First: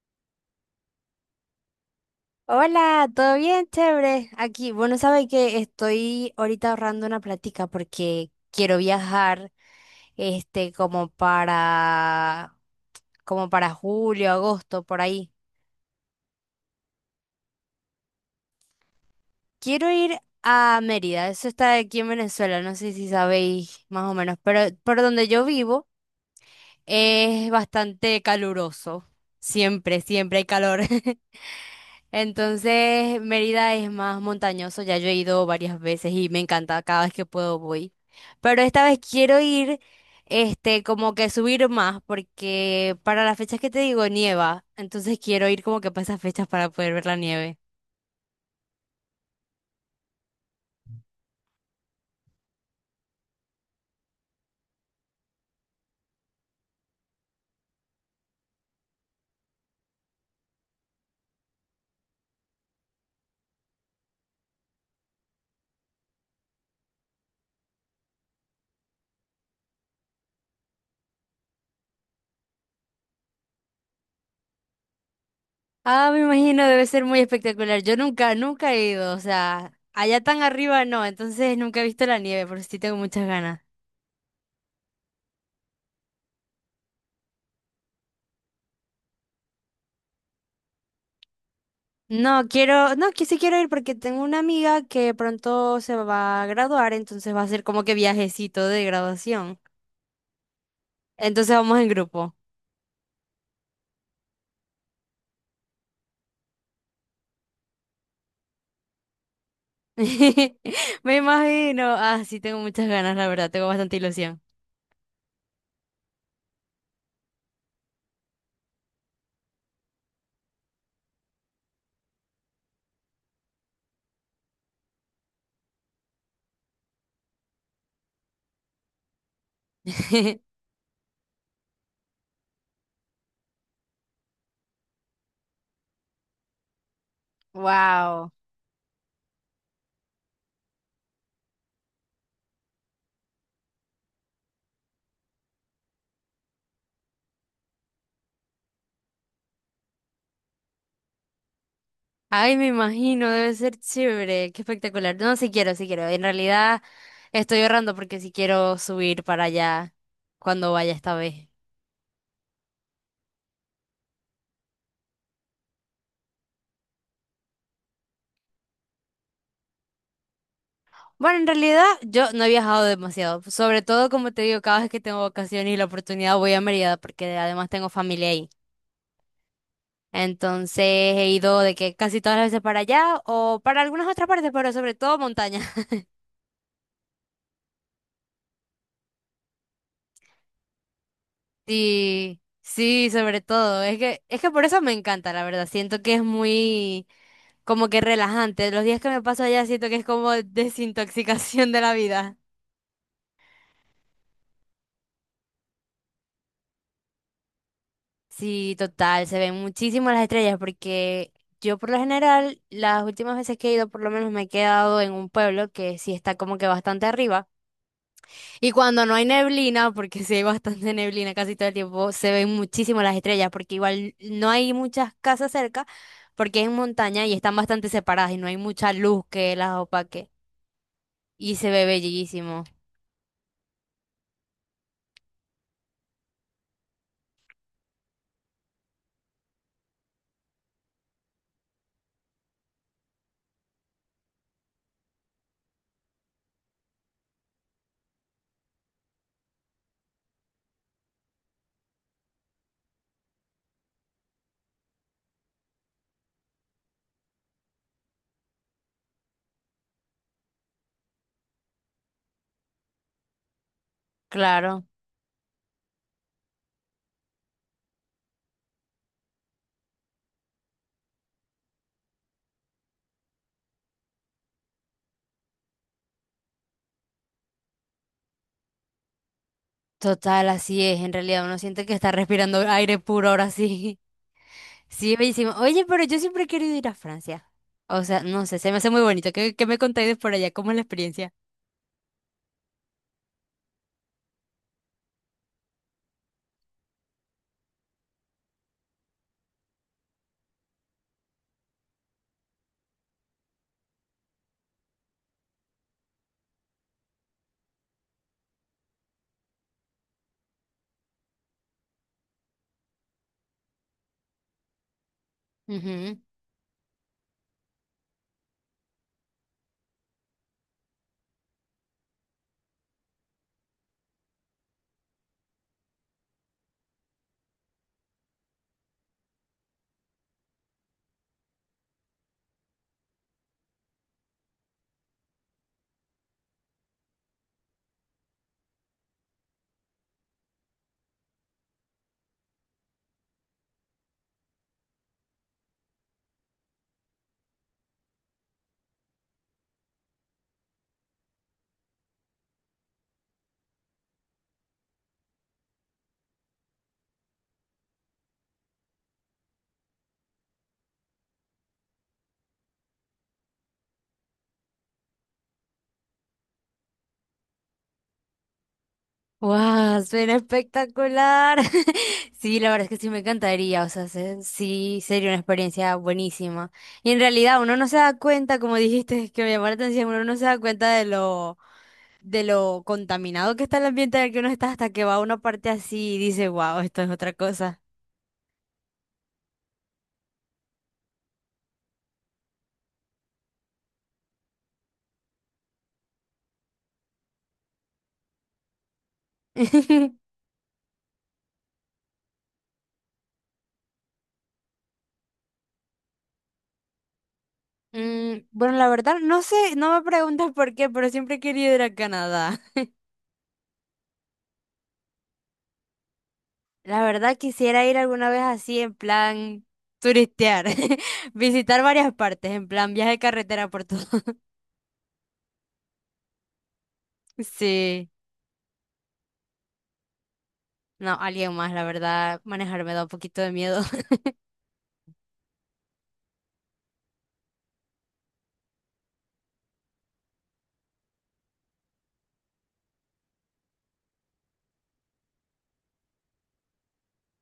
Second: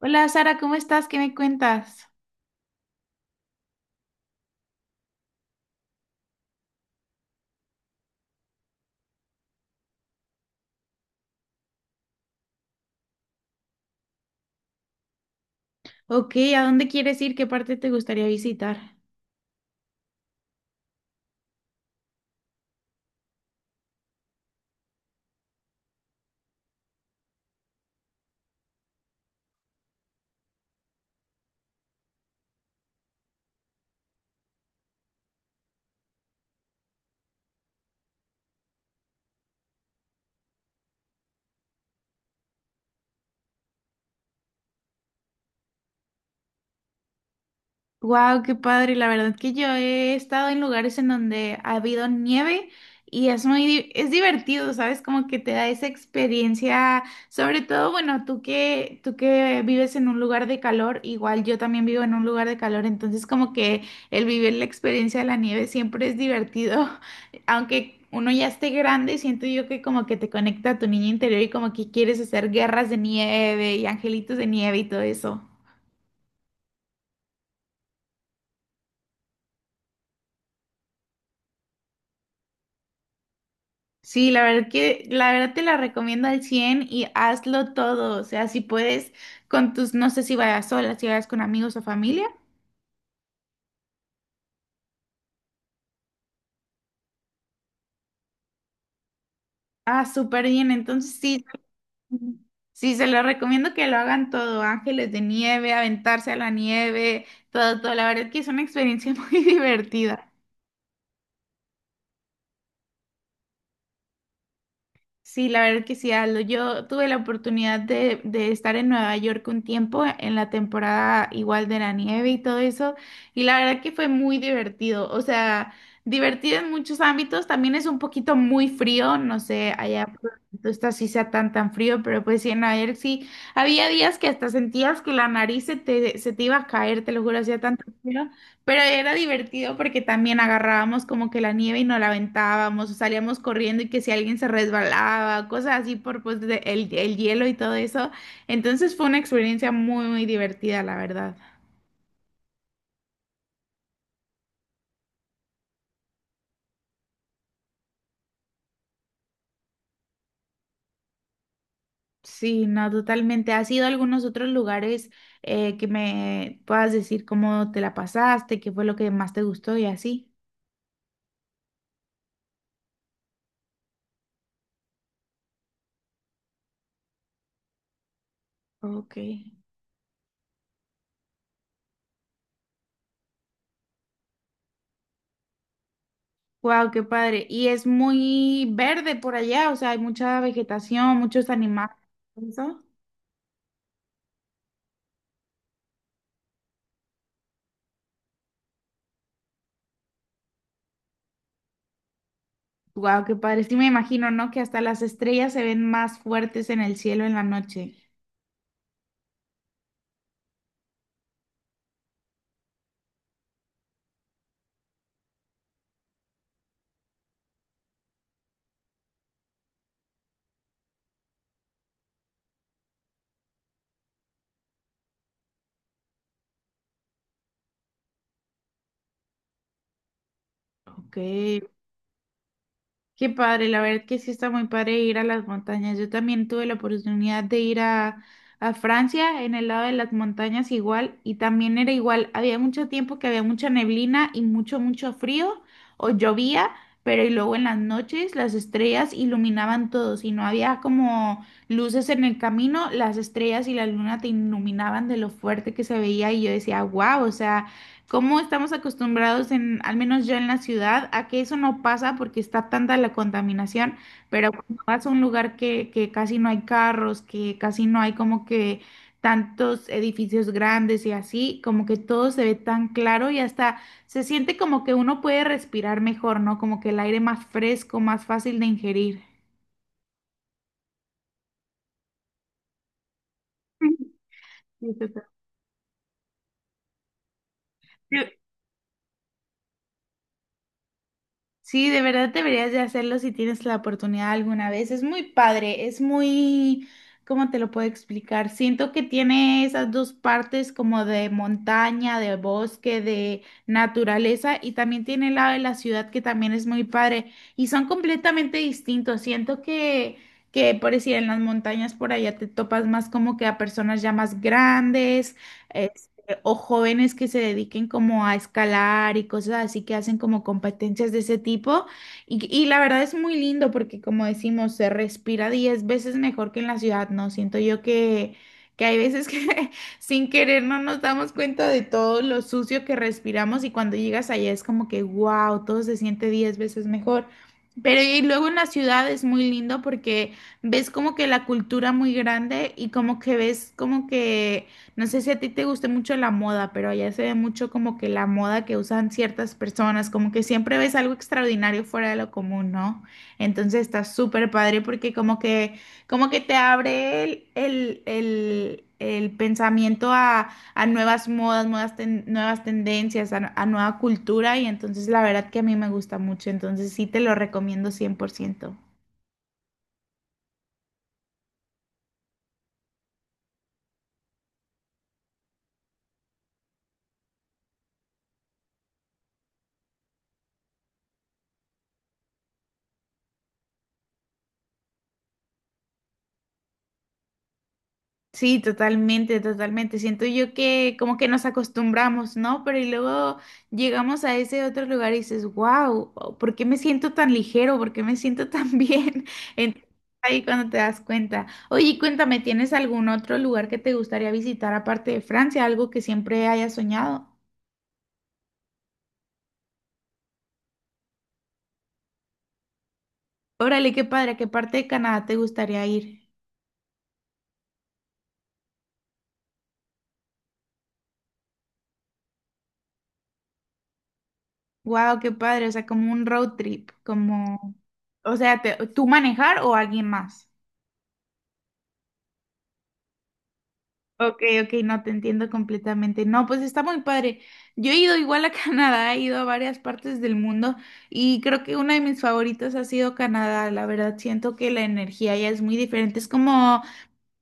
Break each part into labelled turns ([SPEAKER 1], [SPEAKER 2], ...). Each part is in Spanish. [SPEAKER 1] Hola Sara, ¿cómo estás? ¿Qué me cuentas?
[SPEAKER 2] Hola, ¿todo bien? Chévere. Aquí, bueno, sabe que estoy ahorita ahorrando una platica porque quiero viajar, como para, como para julio, agosto, por ahí.
[SPEAKER 1] Ok, ¿a dónde quieres ir? ¿Qué parte te gustaría visitar?
[SPEAKER 2] Quiero ir a Mérida, eso está aquí en Venezuela, no sé si sabéis más o menos, pero por donde yo vivo es bastante caluroso. Siempre, siempre hay calor. Entonces, Mérida es más montañoso, ya yo he ido varias veces y me encanta, cada vez que puedo voy. Pero esta vez quiero ir, como que subir más, porque para las fechas que te digo nieva, entonces quiero ir como que para esas fechas para poder ver la nieve.
[SPEAKER 1] Wow, qué padre. La verdad que yo he estado en lugares en donde ha habido nieve y es muy, es divertido, ¿sabes? Como que te da esa experiencia, sobre todo, bueno, tú que vives en un lugar de calor, igual yo también vivo en un lugar de calor, entonces como que el vivir la experiencia de la nieve siempre es divertido, aunque uno ya esté grande, siento yo que como que te conecta a tu niño interior y como que quieres hacer guerras de nieve y angelitos de nieve y todo eso.
[SPEAKER 2] Ah, me imagino, debe ser muy espectacular. Yo nunca, nunca he ido, o sea, allá tan arriba no, entonces nunca he visto la nieve, pero sí tengo muchas ganas.
[SPEAKER 1] Sí, la verdad que la verdad te la recomiendo al 100 y hazlo todo, o sea, si puedes con tus, no sé si vayas sola, si vayas con amigos o familia.
[SPEAKER 2] No, quiero, no, que sí quiero ir porque tengo una amiga que pronto se va a graduar, entonces va a ser como que viajecito de graduación.
[SPEAKER 1] Ah, súper bien, entonces sí,
[SPEAKER 2] Entonces vamos en grupo.
[SPEAKER 1] sí, se lo recomiendo que lo hagan todo, ángeles de nieve, aventarse a la nieve, todo, todo, la verdad que es una experiencia muy divertida.
[SPEAKER 2] Me imagino. Ah, sí, tengo muchas ganas, la verdad, tengo bastante ilusión.
[SPEAKER 1] Sí, la verdad que sí, Aldo. Yo tuve la oportunidad de estar en Nueva York un tiempo, en la temporada igual de la nieve y todo eso, y la verdad que fue muy divertido. O sea, divertido en muchos ámbitos, también es un poquito muy frío, no sé, allá por donde tú estás sí sea tan tan frío, pero pues sí, en Nueva York sí, había días que hasta sentías que la nariz se te iba a caer, te lo juro, hacía tanto frío.
[SPEAKER 2] Wow.
[SPEAKER 1] Pero era divertido porque también agarrábamos como que la nieve y nos la aventábamos, o salíamos corriendo y que si alguien se resbalaba, cosas así por pues el hielo y todo eso. Entonces fue una experiencia muy, muy divertida, la verdad.
[SPEAKER 2] Ay, me imagino, debe ser chévere, qué espectacular. No, sí quiero, sí quiero. En realidad estoy ahorrando porque sí quiero subir para allá cuando vaya esta vez.
[SPEAKER 1] Sí, no, totalmente. ¿Has ido a algunos otros lugares que me puedas decir cómo te la pasaste, qué fue lo que más te gustó y así?
[SPEAKER 2] Bueno, en realidad yo no he viajado demasiado, sobre todo como te digo, cada vez que tengo vacaciones y la oportunidad voy a Mérida porque además tengo familia ahí.
[SPEAKER 1] Ok.
[SPEAKER 2] Entonces he ido de que casi todas las veces para allá o para algunas otras partes, pero sobre todo montaña.
[SPEAKER 1] Wow, qué padre. Y es muy verde por allá, o sea, hay mucha vegetación, muchos animales.
[SPEAKER 2] Sí,
[SPEAKER 1] ¿Eso?
[SPEAKER 2] sí, sobre todo. Es que por eso me encanta, la verdad. Siento que es muy como que relajante. Los días que me paso allá siento que es como desintoxicación de la vida.
[SPEAKER 1] Wow, qué padre. Sí me imagino, ¿no? Que hasta las estrellas se ven más fuertes en el cielo en la noche.
[SPEAKER 2] Sí, total, se ven muchísimo las estrellas porque yo por lo general las últimas veces que he ido por lo menos me he quedado en un pueblo que sí está como que bastante arriba y cuando no hay neblina, porque sí hay bastante neblina casi todo el tiempo, se ven muchísimo las estrellas porque igual no hay muchas casas cerca porque es en montaña y están bastante separadas y no hay mucha luz que las opaque
[SPEAKER 1] Ok.
[SPEAKER 2] y se ve bellísimo,
[SPEAKER 1] Qué padre, la verdad que sí está muy padre ir a las montañas. Yo también tuve la oportunidad de ir a Francia, en el lado de las montañas igual, y también era igual. Había mucho tiempo que había mucha neblina y mucho, mucho frío, o llovía, pero y luego en las noches las estrellas iluminaban todo. Si no había como luces en el camino, las estrellas y la luna te iluminaban de lo fuerte que se veía y yo decía, wow, o sea... ¿Cómo estamos acostumbrados en, al menos yo en la ciudad, a que eso no pasa porque está tanta la contaminación? Pero cuando
[SPEAKER 2] claro,
[SPEAKER 1] vas a un lugar que casi no hay carros, que casi no hay como que tantos edificios grandes y así, como que todo se ve tan claro y hasta se siente como que uno puede respirar mejor, ¿no? Como que el aire más fresco, más fácil de ingerir.
[SPEAKER 2] total, así es, en realidad uno siente que está respirando aire puro ahora sí.
[SPEAKER 1] Sí,
[SPEAKER 2] Sí,
[SPEAKER 1] total.
[SPEAKER 2] bellísimo. Oye, pero yo siempre he querido ir a Francia. O sea, no sé, se me hace muy bonito. ¿Qué, qué me contáis de por allá? ¿Cómo es la experiencia?
[SPEAKER 1] Sí, de verdad deberías de hacerlo si tienes la oportunidad alguna vez. Es muy padre, es muy, ¿cómo te lo puedo explicar? Siento que tiene esas dos partes como de montaña, de bosque, de naturaleza y también tiene el lado de la ciudad que también es muy padre y son completamente distintos. Siento que por decir, en las montañas por allá te topas más como que a personas ya más grandes eh,
[SPEAKER 2] Ujú.
[SPEAKER 1] o jóvenes que se dediquen como a escalar y cosas así que hacen como competencias de ese tipo. Y la verdad es muy lindo porque como decimos, se respira 10 veces mejor que en la ciudad, ¿no? Siento yo que hay veces que sin querer no nos damos cuenta de todo lo sucio que respiramos y cuando llegas allá es como que, wow, todo se siente 10 veces mejor. Pero y luego en la ciudad es muy lindo porque ves como que la cultura muy grande y como que ves como que no sé si a ti te guste mucho la moda, pero allá se ve mucho como que la moda que usan ciertas personas, como que siempre ves algo extraordinario fuera de lo común, ¿no? Entonces está súper padre porque como que te abre el pensamiento a nuevas modas, nuevas, nuevas tendencias, a nueva cultura y entonces la verdad que a mí me gusta mucho, entonces sí te lo recomiendo cien por ciento.
[SPEAKER 2] ¡Wow! Suena espectacular. Sí, la verdad es que sí me encantaría. O sea, sí, sería una experiencia buenísima. Y en realidad uno no se da cuenta, como dijiste, que me llamó la atención, uno no se da cuenta de lo contaminado que está el ambiente en el que uno está hasta que va a una parte así y dice, wow, esto es otra cosa.
[SPEAKER 1] Sí, totalmente, totalmente. Siento yo que como que nos acostumbramos, ¿no? Pero y luego llegamos a ese otro lugar y dices, wow, ¿por qué me siento tan ligero? ¿Por qué me siento tan bien? Entonces, ahí cuando te das cuenta. Oye, y cuéntame, ¿tienes algún otro lugar que te gustaría visitar aparte de Francia? Algo que siempre hayas soñado.
[SPEAKER 2] Mm, bueno, la verdad, no sé, no me preguntas por qué, pero siempre he querido ir a Canadá.
[SPEAKER 1] Órale, qué padre, ¿a qué parte de Canadá te gustaría ir?
[SPEAKER 2] La verdad, quisiera ir alguna vez así, en plan turistear, visitar varias partes, en plan viaje de carretera por todo.
[SPEAKER 1] Wow, qué padre, o sea, como un road trip, como,
[SPEAKER 2] Sí,
[SPEAKER 1] o sea, ¿tú manejar o alguien más?
[SPEAKER 2] no, alguien más, la verdad, manejar me da un poquito de miedo.
[SPEAKER 1] Ok, ok, no te entiendo completamente. No, pues está muy padre. Yo he ido igual a Canadá, he ido a varias partes del mundo y creo que una de mis favoritas ha sido Canadá. La verdad, siento que la energía ya es muy diferente.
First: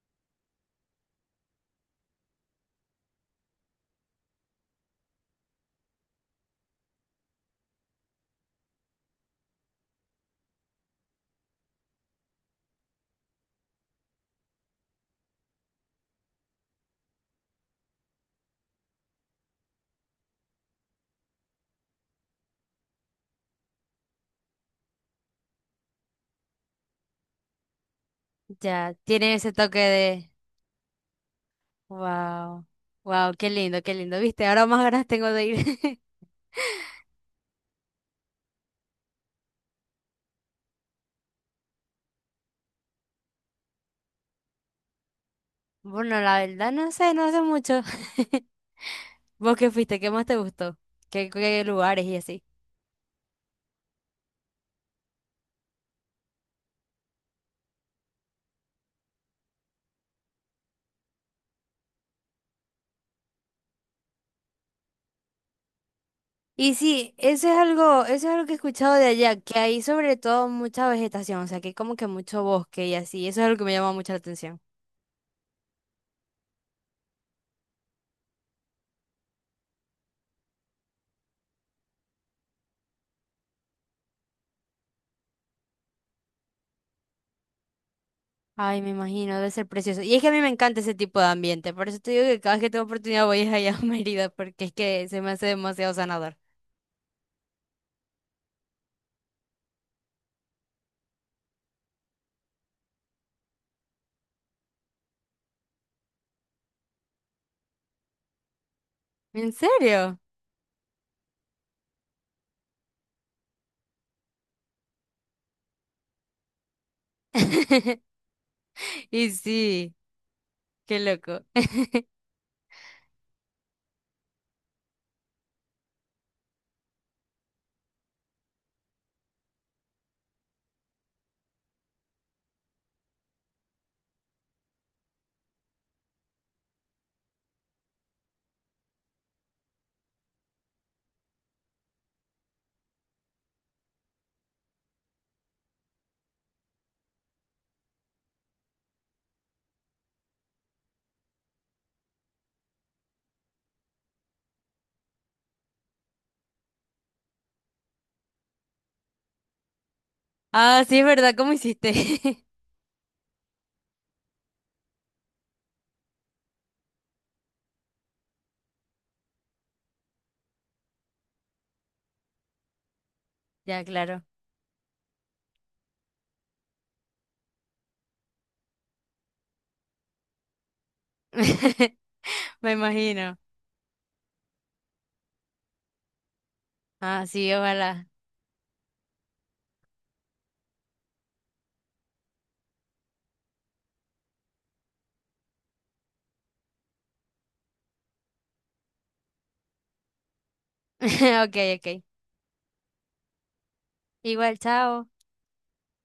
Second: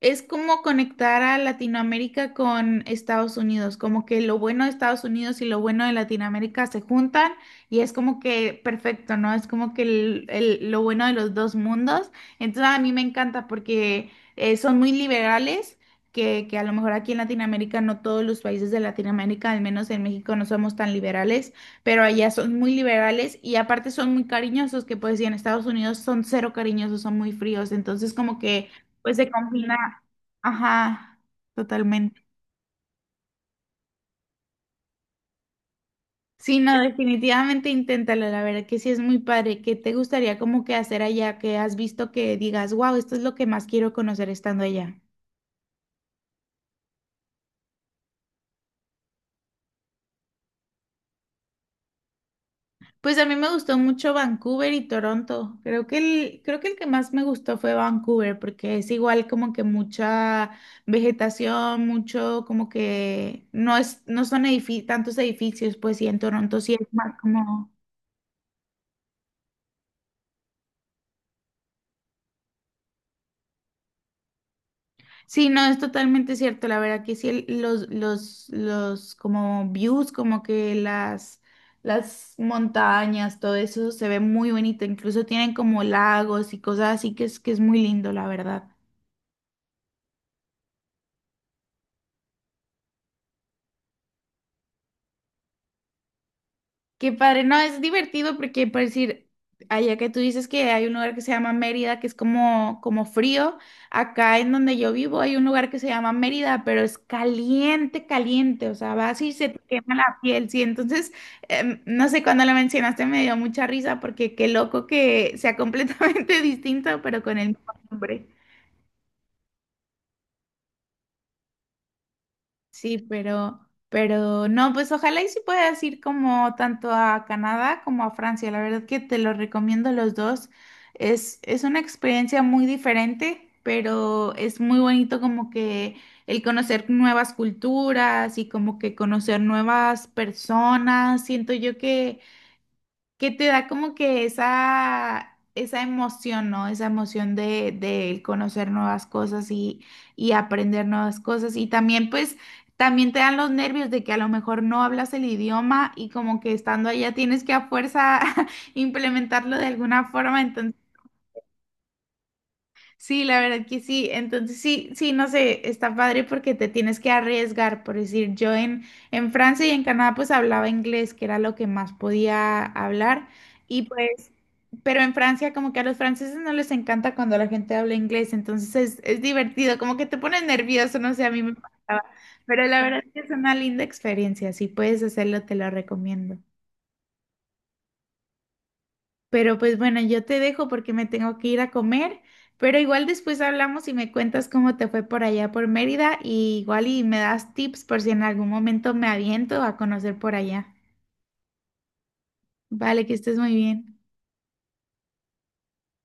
[SPEAKER 1] Es como conectar a Latinoamérica con Estados Unidos, como que lo bueno de Estados Unidos y lo bueno de Latinoamérica se juntan y es como que perfecto, ¿no? Es como que el- lo bueno de los dos mundos. Entonces a mí me encanta porque son muy liberales, que a lo mejor aquí en Latinoamérica, no todos los países de Latinoamérica, al menos en México no somos tan liberales, pero allá son muy liberales y aparte son muy cariñosos, que pues y en Estados Unidos son cero cariñosos, son muy fríos. Entonces como que...
[SPEAKER 2] Ya,
[SPEAKER 1] Pues se
[SPEAKER 2] tiene ese toque
[SPEAKER 1] combina,
[SPEAKER 2] de,
[SPEAKER 1] ajá, totalmente.
[SPEAKER 2] wow, wow, qué lindo, viste, ahora más ganas tengo de ir.
[SPEAKER 1] Sí, no, definitivamente inténtalo, la verdad que sí es muy padre. ¿Qué te gustaría como que hacer allá? ¿que has visto que digas, wow, esto es lo que más quiero conocer estando allá?
[SPEAKER 2] Bueno, la verdad, no sé, no sé mucho. ¿Vos qué fuiste? ¿Qué más te gustó? ¿Qué, qué lugares y así?
[SPEAKER 1] Pues a mí me gustó mucho Vancouver y Toronto. Creo que el que más me gustó fue Vancouver, porque es igual como que mucha vegetación, mucho como que no es, no son tantos edificios, pues sí, en Toronto sí
[SPEAKER 2] Y
[SPEAKER 1] es
[SPEAKER 2] sí,
[SPEAKER 1] más como...
[SPEAKER 2] eso es algo que he escuchado de allá, que hay sobre todo mucha vegetación, o sea, que hay como que mucho bosque y así, eso es algo que me llama mucho la atención.
[SPEAKER 1] Sí, no, es totalmente cierto. La verdad que sí, los como views, como que las montañas, todo eso se ve muy bonito. Incluso tienen como lagos y cosas así que es muy lindo, la verdad.
[SPEAKER 2] Ay, me imagino, debe ser precioso. Y es que a mí me encanta ese tipo de ambiente, por eso te digo que cada vez que tengo oportunidad voy a allá a Mérida, porque es que se me hace demasiado sanador.
[SPEAKER 1] Qué padre, no, es divertido porque, por decir, allá que tú dices que hay un lugar que se llama Mérida, que es como, como frío, acá en donde yo vivo hay un lugar que se llama Mérida, pero es caliente, caliente, o sea, vas y se
[SPEAKER 2] ¿En
[SPEAKER 1] te quema la
[SPEAKER 2] serio?
[SPEAKER 1] piel, sí, entonces, no sé, cuando lo mencionaste me dio mucha risa porque qué loco que sea completamente distinto, pero con el mismo nombre.
[SPEAKER 2] Y sí, qué loco.
[SPEAKER 1] Sí, pero no, pues ojalá y sí puedas ir como tanto a Canadá como a Francia. La verdad que te lo recomiendo los dos. Es una experiencia muy diferente, pero es muy bonito como que el conocer nuevas culturas y como que conocer nuevas personas. Siento yo que te da como que esa emoción, ¿no? Esa emoción de conocer nuevas cosas y aprender nuevas cosas. Y también, pues, también te dan los nervios de que a lo mejor no hablas el idioma y como que estando allá tienes que a fuerza implementarlo de alguna forma.
[SPEAKER 2] Ah, sí, es verdad, ¿cómo hiciste?
[SPEAKER 1] Sí, la verdad que sí. Entonces sí, sí, no sé, está padre porque te tienes que arriesgar, por decir, yo en Francia y en Canadá pues hablaba inglés, que era lo que más podía hablar, y
[SPEAKER 2] Ya, claro.
[SPEAKER 1] pues, pero en Francia como que a los franceses no les encanta cuando la gente habla inglés, entonces es divertido, como que te pones nervioso, no sé, a mí me pasaba, pero
[SPEAKER 2] Me
[SPEAKER 1] la verdad que es
[SPEAKER 2] imagino.
[SPEAKER 1] una linda experiencia, si puedes hacerlo, te lo recomiendo.
[SPEAKER 2] Ah, sí, ojalá.
[SPEAKER 1] Pero pues bueno, yo te dejo porque me tengo que ir a comer, pero igual después hablamos y me cuentas cómo te fue por allá por Mérida y igual y me das tips por si en algún momento me aviento a conocer por allá.
[SPEAKER 2] Ok, ok.
[SPEAKER 1] Vale, que estés muy bien.
[SPEAKER 2] Igual, chao.